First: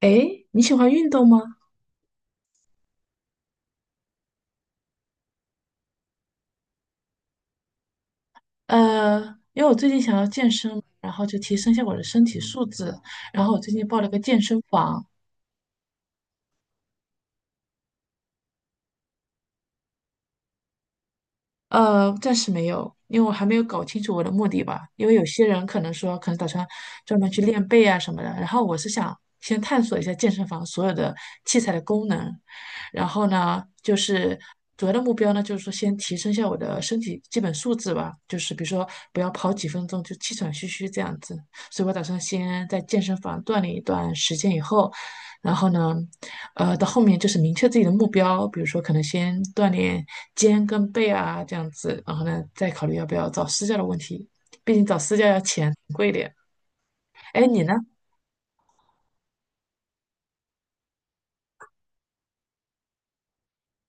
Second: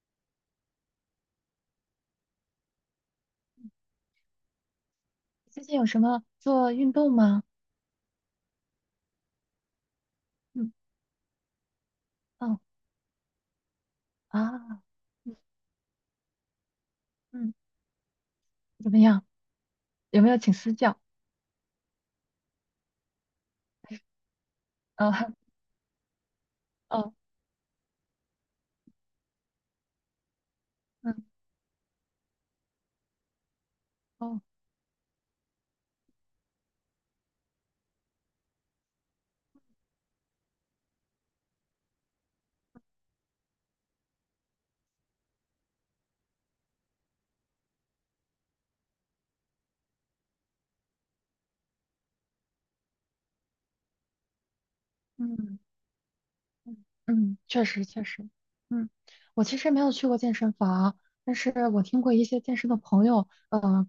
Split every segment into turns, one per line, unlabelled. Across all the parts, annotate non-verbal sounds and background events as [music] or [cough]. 诶，你喜欢运动吗？
最近有什么做运动吗？
呃，因为我最近想要健
嗯，
身，然后就提升一下我的身体
哦，
素质，然后我最近报了个健身
啊，
房，
嗯，怎么样？有没有请私教？
暂时没有，因为我还没有搞清楚我的目的吧。因
呃，
为有些人可能说，可能打算
[laughs] 哦，
专门去练背啊什么的，然后我是想先探索一下健身房所有的
嗯，
器材的功能，然后呢，就是
哦，
主要的目标呢，就是说先提升一下我的身体基本素质吧，就是比如说不要跑几分钟就气喘吁吁这样子。所以我打算先在健身房锻炼一段时间以后，然后呢，到后面就是明确自己的目标，比如说可能先锻炼肩跟背啊这样子，然后呢再考虑要不要找私教的问题，毕竟找私教要
嗯，
钱贵一点。
嗯，嗯，
哎，你
确
呢？
实确实，嗯，我其实没有去过健身房，但是我听过一些健身的朋友，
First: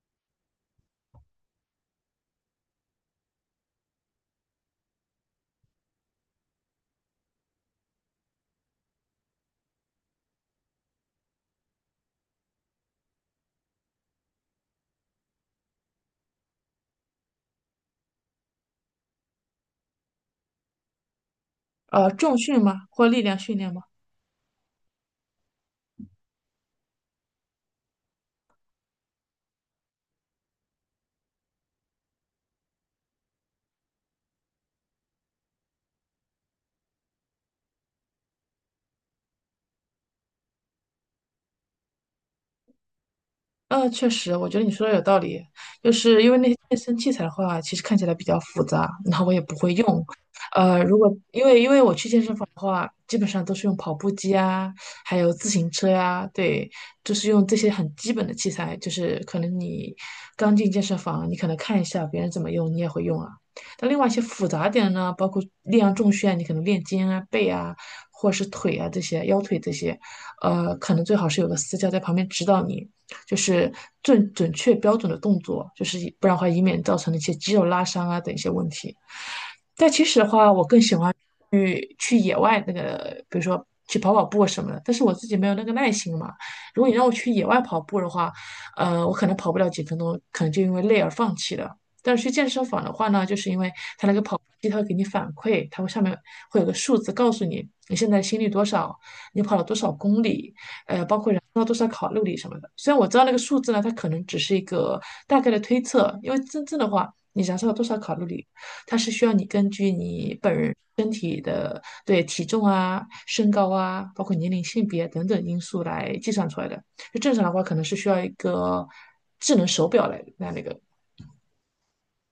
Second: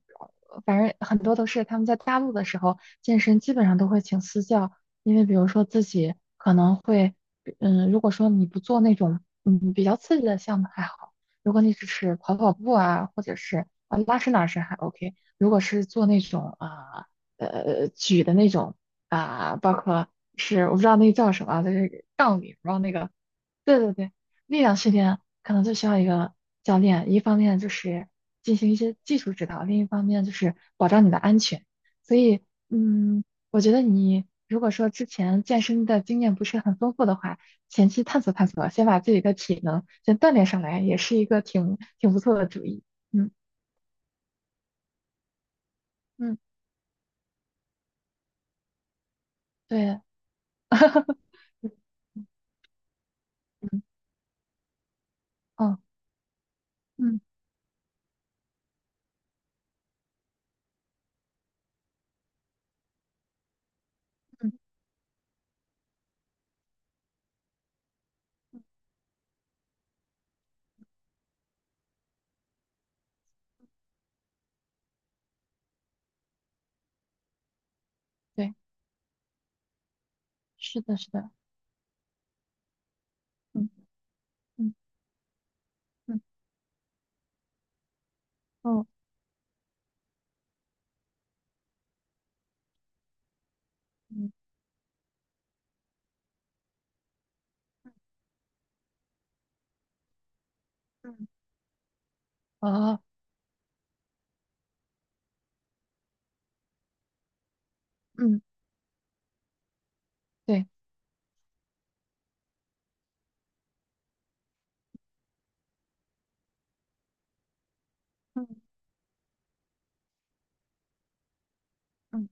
反正很多都是他们在大陆的时候健身，基本上都会请私教。因为比如说自己可能会，如果说你不做那种比较刺激的项目还好，如果你只是跑跑步啊，或者是啊拉伸拉伸还 OK，如果是做那种啊举的那种啊，包括。是我不知道那个叫什么啊就是
重
杠铃，
训
然后
吗？
那
或
个，
力量训练
对
吗？
对对，力量训练可能就需要一个教练，一方面就是进行一些技术指导，另一方面就是保障你的安全。所以，嗯，我觉得你如果说之前健身的经验不是很丰富的话，前期探索探索，先把自己的体能先锻炼上来，也是一个挺不错的主意。嗯
嗯，确实，我觉得你说的有道理，就是因为
嗯，
那些健身器材的话，其实看起来比较复杂，然后我也不会
对，[laughs]
用。如果
嗯
因为我去健身房的话，基本上都是用
嗯，
跑步机啊，还有自行
哦，
车呀、对，就
嗯
是用这些很基本的器材。就是可能你刚进健身房，你可能看一下别人怎么用，你也会用啊。但另外一些复
嗯，
杂点呢，包括力量重训啊，你可能练肩啊、背啊，或者是腿啊这些、腰腿这些，可能最好是有个私教在旁边指导你。就是最准确标准的动作，就是不然的话，以免造成的一些肌肉拉伤啊等一些
对，
问题。但其实的话，我更
是
喜
的，是
欢
的，
去野外那个，比如说
嗯
去跑跑步什么
嗯
的。但是我自己没有那个耐心
嗯，
嘛。如果你让我去野外跑步的话，
哦。
我可能跑不了几分钟，可能就因为累而放弃了。但是去健身房的话呢，就是因为它那个
嗯
跑步机它会给你反馈，它会上面会有个数字告诉你你现在心率多少，你跑了多少公里，包
嗯，
括燃烧多少卡路里什么的。虽然
哦，
我知道那个数字呢，它可能只是一个大概的推测，因为真正的话，你燃烧了多少卡路
嗯，
里，它是需要你根据你本
对，
人身体的对体重啊、身高啊，包括年龄、性别等等因素来计算出来的。就正常的话，可能是需要一
嗯
个智能手表来那个。
嗯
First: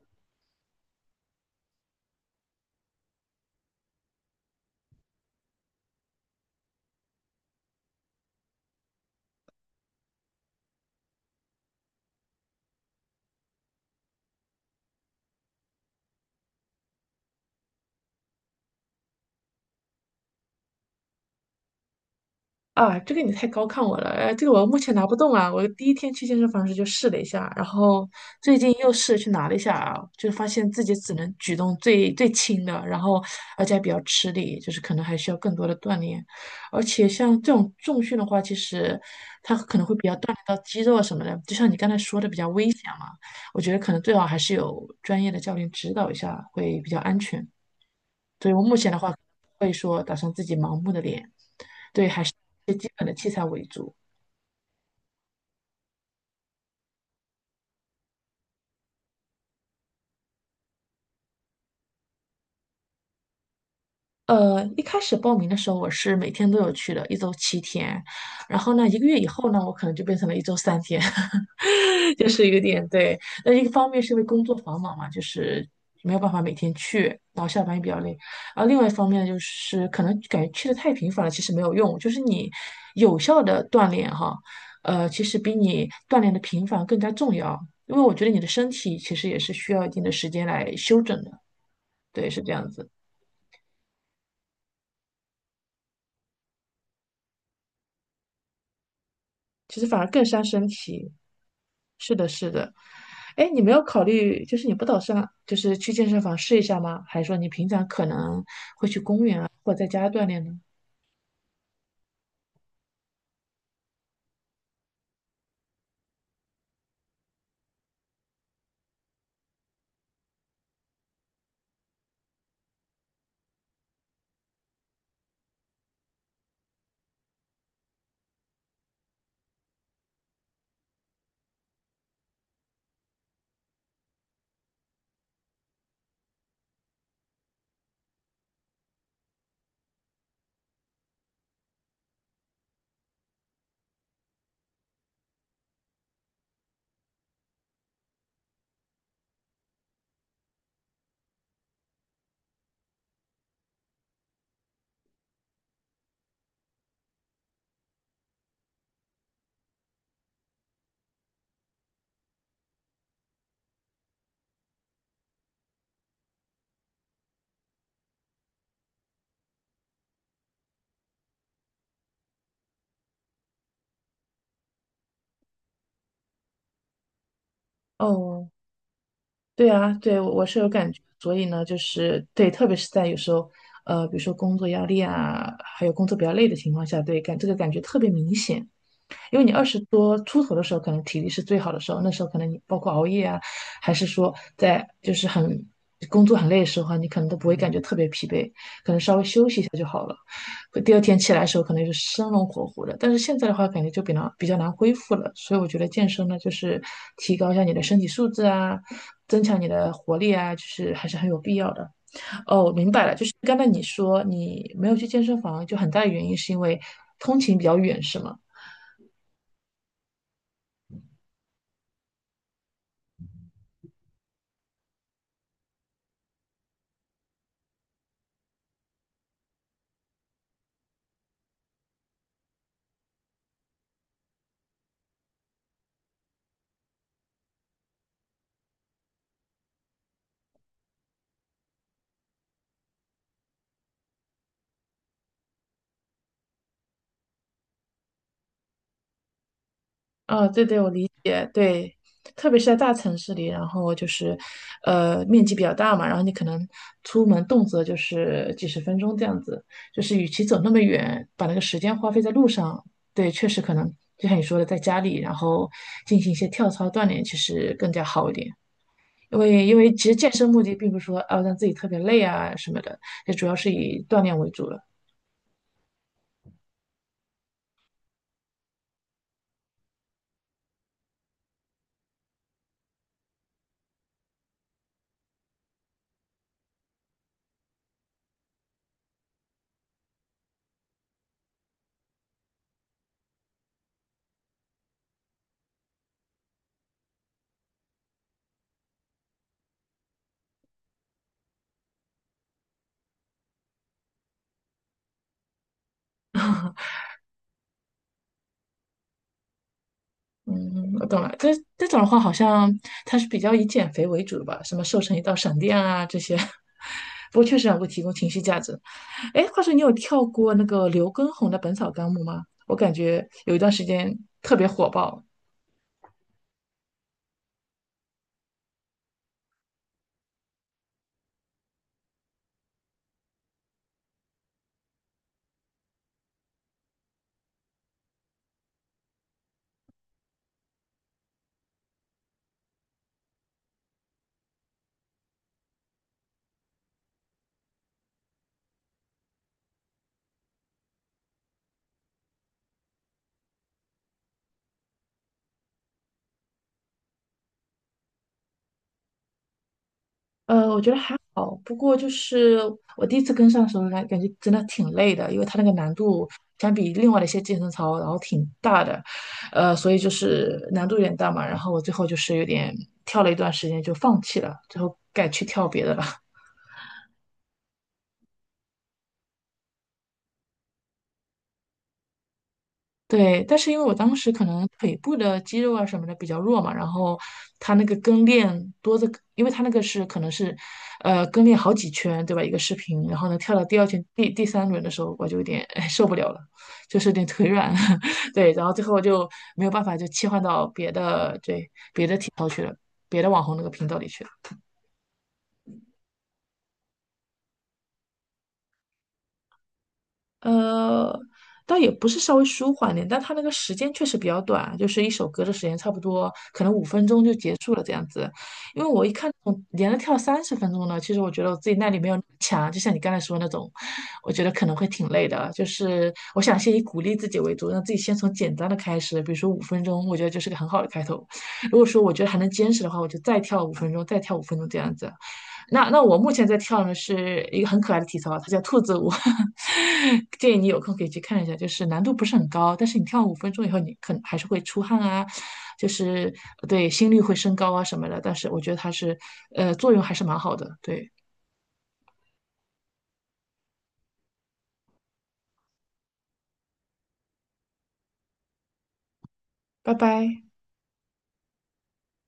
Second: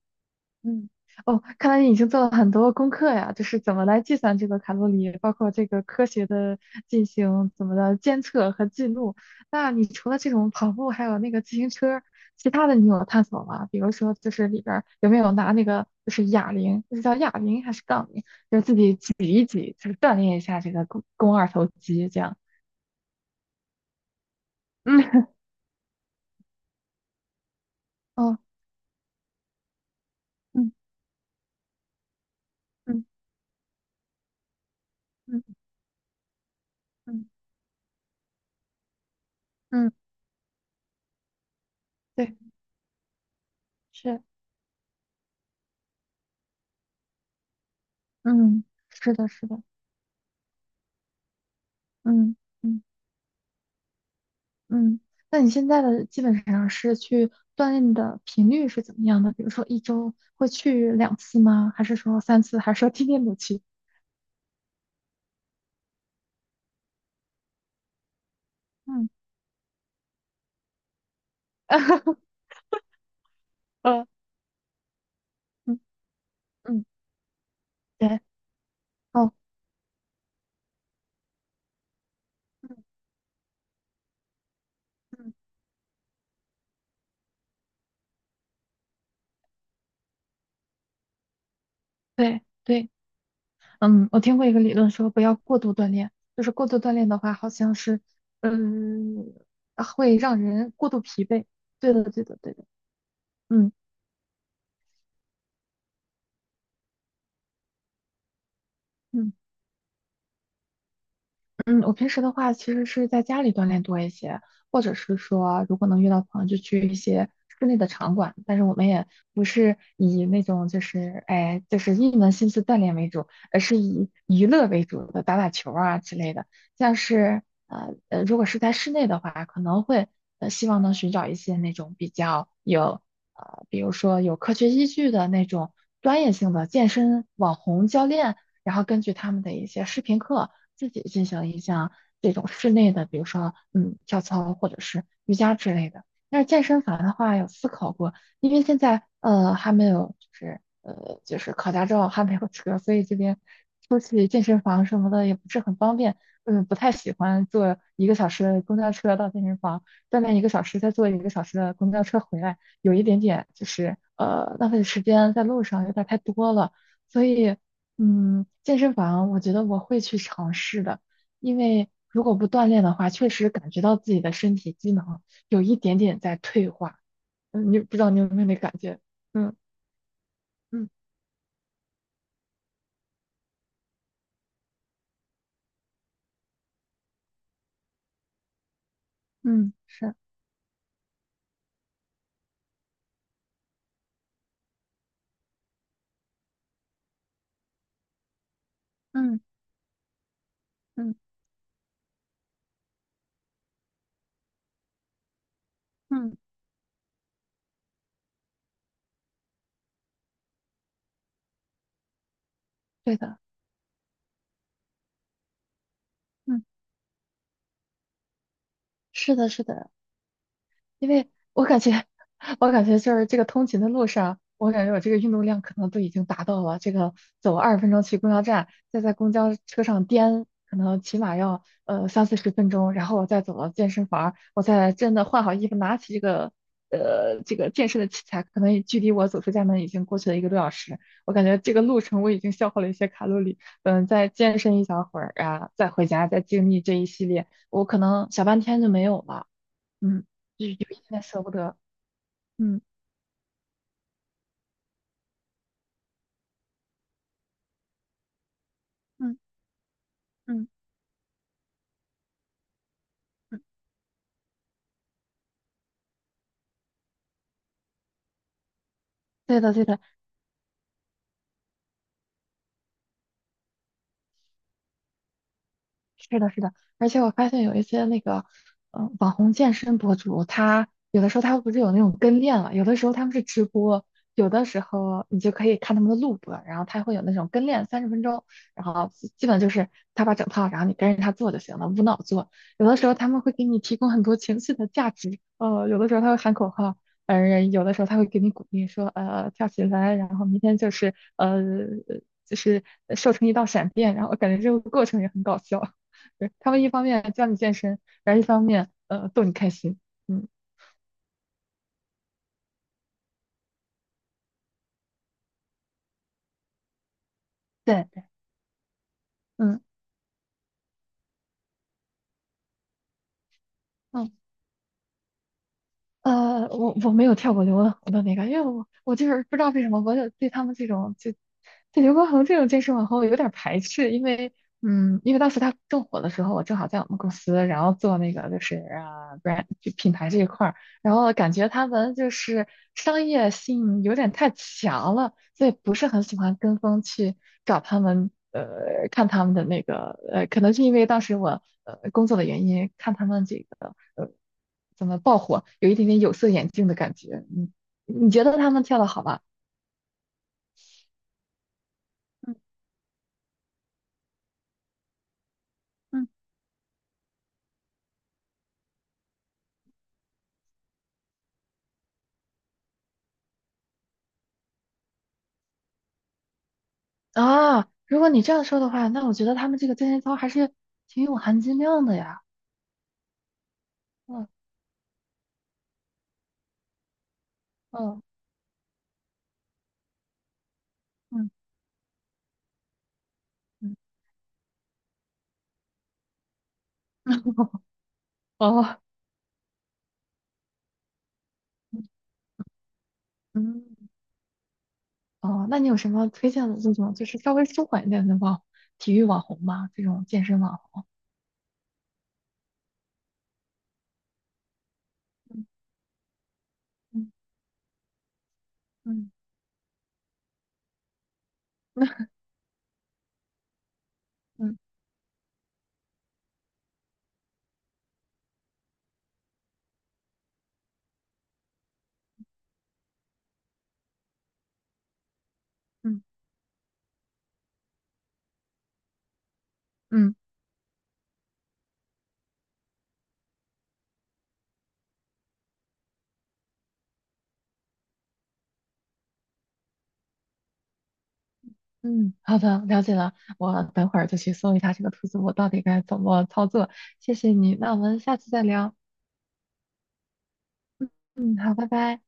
嗯，哦，看来你已经做了很多功课呀，就是怎么来计算这个卡路里，包括这个科学的进行怎么的监测和记录。那你除了这种跑步，还有那个自行车，其他的你有探索吗？比如说，就是里边儿有没有拿那个就是哑铃，就是叫哑铃还是杠铃，就是自己举一举，就是锻炼一下这个肱二头肌这样。
啊，这个你太高看我了，这个我目前拿不
嗯，
动啊。我第一天去健身房时就试了一下，然后
哦，
最近又试着去拿了一下啊，就发现
嗯
自己只能举动最最轻的，然
嗯
后而且还比较吃力，就是可能还需要更
嗯
多的锻炼。而且
嗯
像这种重训的话，其实它可能
嗯，
会比较锻炼到肌肉啊什么的，就像你刚才说的
对，
比较危险嘛。我觉得可能最
是。
好还是有专业的教练指导一下会比较安全。所以我
嗯，
目前的话，
是的，是的，
会说打算自己盲目的练
嗯
一些
嗯
基本的器材为主。
嗯。那你现在的基本上是去锻炼的频率是怎么样的？比如说一周会去两次吗？还是说三次？还是说天天都去？
一开始报名的时候，我是每天都有去的，一周7天。然后呢，一个
嗯，
月以后呢，我可能就变成了一周3天，[laughs] 就
[laughs]
是有点对。那一个方面
呃，
是因为工作繁忙嘛，就是
嗯
没有办法每天
嗯，
去，然后下班也比较累。
对，
然后另外一方面
哦，
就是可能感觉去的太频繁了，其实没有用。就是你
嗯
有效的锻炼哈，其
嗯，
实比你锻炼的频繁更加重要，因为我觉得你的身体其实也是需要一定的时间来休整的。对，是
对
这样子。
对，嗯，我听过一个理论说不要过度锻炼，就是过度锻炼的话，好像是，嗯，
其实反而
会
更
让
伤身
人过度
体。
疲惫。对的，
是
对
的，
的，
是
对的，
的。哎，你没
嗯。
有考虑，就是你不打算就是去健身房试一下吗？还是说你平常可能
嗯。
或在家锻炼呢？
嗯，我平时的话其实是在家里锻炼多一些，或者是说如果能约到朋友，就去一些室内的场馆。但是我们也不是以那种就是哎就是一门心思锻炼为主，而是以娱乐为主的，打打球啊之类的。像是如果是在室内的话，可能会希望能寻找一些那种比较有比如说有科学依据的那种专业性的健身网红教练，然后根据他们的一些视频课。自己进行一项这种室内的，比如说跳操或者是瑜伽之类的。但是健身房的话，有思考过，因为现在还没有就是考驾照还没有车，所以这边出去健身房什么的也不是很方便。嗯，不太喜欢坐一个小时的公交车到健身房，锻炼一个小时，再坐一个小时的公交车回来，有一点点就是浪费时间在路上有点太多了。所以健身房我觉得我会去尝试的，因为如果不锻炼的话，确实感觉到自己的身体机能有一点点在退化。嗯，你不知道你有没有
哦，
那感觉？嗯
对啊，对，我是有
嗯
感觉，所以呢，就是对，特别是在有时候，比如说工作压力啊，还有工作比较累的情况下，对，这个感觉特别明显。因为你二
嗯，
十
是，
多出头的时候，可能体力是最好的时候，那时候可能你包括熬夜啊，还是说在就是很工作很累的时候啊你可能都不会感觉特别疲惫，可能稍微
嗯
休息一下就好了。第二
嗯
天起来的时候，可能就是生龙活虎的。但是现在的话，感觉就比较难恢复了。所以我觉得健身呢，
嗯，
就是提高一下你的身体素质啊，增强你的活力啊，就是还是很有必要的。哦，明白了，
对
就是
的。
刚才你说你没有去健身房，就很大的原因是因
嗯，
为通勤比较远，是吗？
是的，是的，因为我感觉，我感觉就是这个通勤的路上，我感觉我这个运动量可能都已经达到了。这个走20分钟去公交站，再在公交车上颠，可能起码要三四十分钟，然后我再走到健身房，我再真的换好衣服，拿起这个健身的器材，可能距离我走出家门已经过去了一个多小时。我感觉这个路程我已经消耗了一些卡路里，再健身一小会儿啊，再回家，再经历这一系列，我可能小半天就没有了。嗯，
啊，对
有一
对，我
点
理
点舍
解，
不得，
对，特别是在
嗯
大城市里，然后就是，面积比较大嘛，然后你可能出门动辄就是几十分钟这
嗯
样子，就是与其走
嗯
那么远，把那个时间花费在路上，对，确
嗯，
实可能就像你说的，在家里然后进行一些跳操锻炼，其实更加好一点，因
对
为
的
因
对
为
的，
其实健身目的并不是说啊让自己特别累啊什么的，也主要是以锻炼为主了。
是的，是的，而且我发现有一些那个，网红健身博主，他有的时候他不是有那种跟练嘛，有的时候他们是直播，有的时候你就可以看他们的录播，然后他会有那种跟练30分钟，然后基本就是他把整套，然后你跟着他做就行了，无脑做。有的时候他们会给你提供很多情绪的价值，有的时候他会喊口号，有的时候他会给你鼓励说，跳起来，然后明天就是瘦成一道闪电，然后我感觉这个过程也很搞笑。对，他们一方面教你健身，然后一方面逗你开心。嗯，
嗯，我懂了。可是这种的话，好像它是比较以减肥为主的吧？什么瘦成一道闪电啊这些，[laughs] 不过确实能够提
对
供
对，
情绪价值。哎，话说
嗯。
你有跳过那个刘畊宏的《本草纲目》吗？我感觉有一段时间
嗯，
特别火爆，
我没有跳过刘畊宏的那个，因为我就是不知道为什么，我就对他们这种就对刘畊宏这种健身网红有点儿排斥，因为当时他正火的时候，我正好在我们公司，然后做那个就是啊 brand 就品牌这一块儿，然后感觉他们就是商业性有点太强了，所以不是很喜欢跟风去找他们，看他们的那个可能是因为当时我工作的原因，看他们这个怎么爆火，有一点点有色眼镜的感觉。你觉得他们跳的好吗？
我觉得还好，不过就
嗯
是我第一次跟上的时候感觉真的挺累的，因为它那个难度
嗯，
相比另外的一些健身操，然后挺大的，所以就是难度有点大嘛。然后我最后就是有点跳了一段时间就放弃了，最后改去跳别的了。
啊，如果你这样说的话，那我觉得他们这个健身操还是挺有含金量的呀。
对，但是因为我当时可
嗯
能腿部的肌肉啊什么的比较弱嘛，然后它那个
嗯
跟练多的，因为它那个是可能是，跟
嗯
练好几圈，对吧？一个视频，然后呢跳到第二
嗯
圈、第三轮的时候，我就有点哎受不了了，就是有点腿软，[laughs] 对，
[laughs]
然后最后
哦
就没有办法就切换到别的对别的网红那个频道里
嗯，
去了。
哦，那你有什么推荐的这种就是稍微舒缓一点的网体育网红吗？这种健身网红？
呃，倒也不是稍微舒缓点，但它那个时间确实比较短，就是一首歌的时间差不多，可能五分钟就
嗯
结束了这样子。因为我一看，
嗯
我连着跳30分钟呢，其实我觉得我自己耐力
嗯
没有那么
[laughs]
强，就像你刚才说的那种，我觉得可能
嗯
会挺累的。就是我想先以鼓励自己为主，让自己先从简单的开始，比如说五分钟，我觉得就是个很好的开头。如果说我觉得还能坚持的话，我就再跳五分钟，再跳五分钟这样子。那我
嗯
目前在跳的是一个很可爱的体操，它叫兔子舞，
嗯
[laughs] 建议你有空可以去看一下，就是难度不是很高，但是你跳五分钟以后，你可能还是会出汗啊，就是对心率会升高啊什么的，但是我觉得它是作用还是蛮好的，对，
嗯，好的，了解了。我等会儿就去搜一下这个兔子，我到底该怎么操作。谢谢你，那我们下次再聊。
拜拜。
嗯嗯，好，拜拜。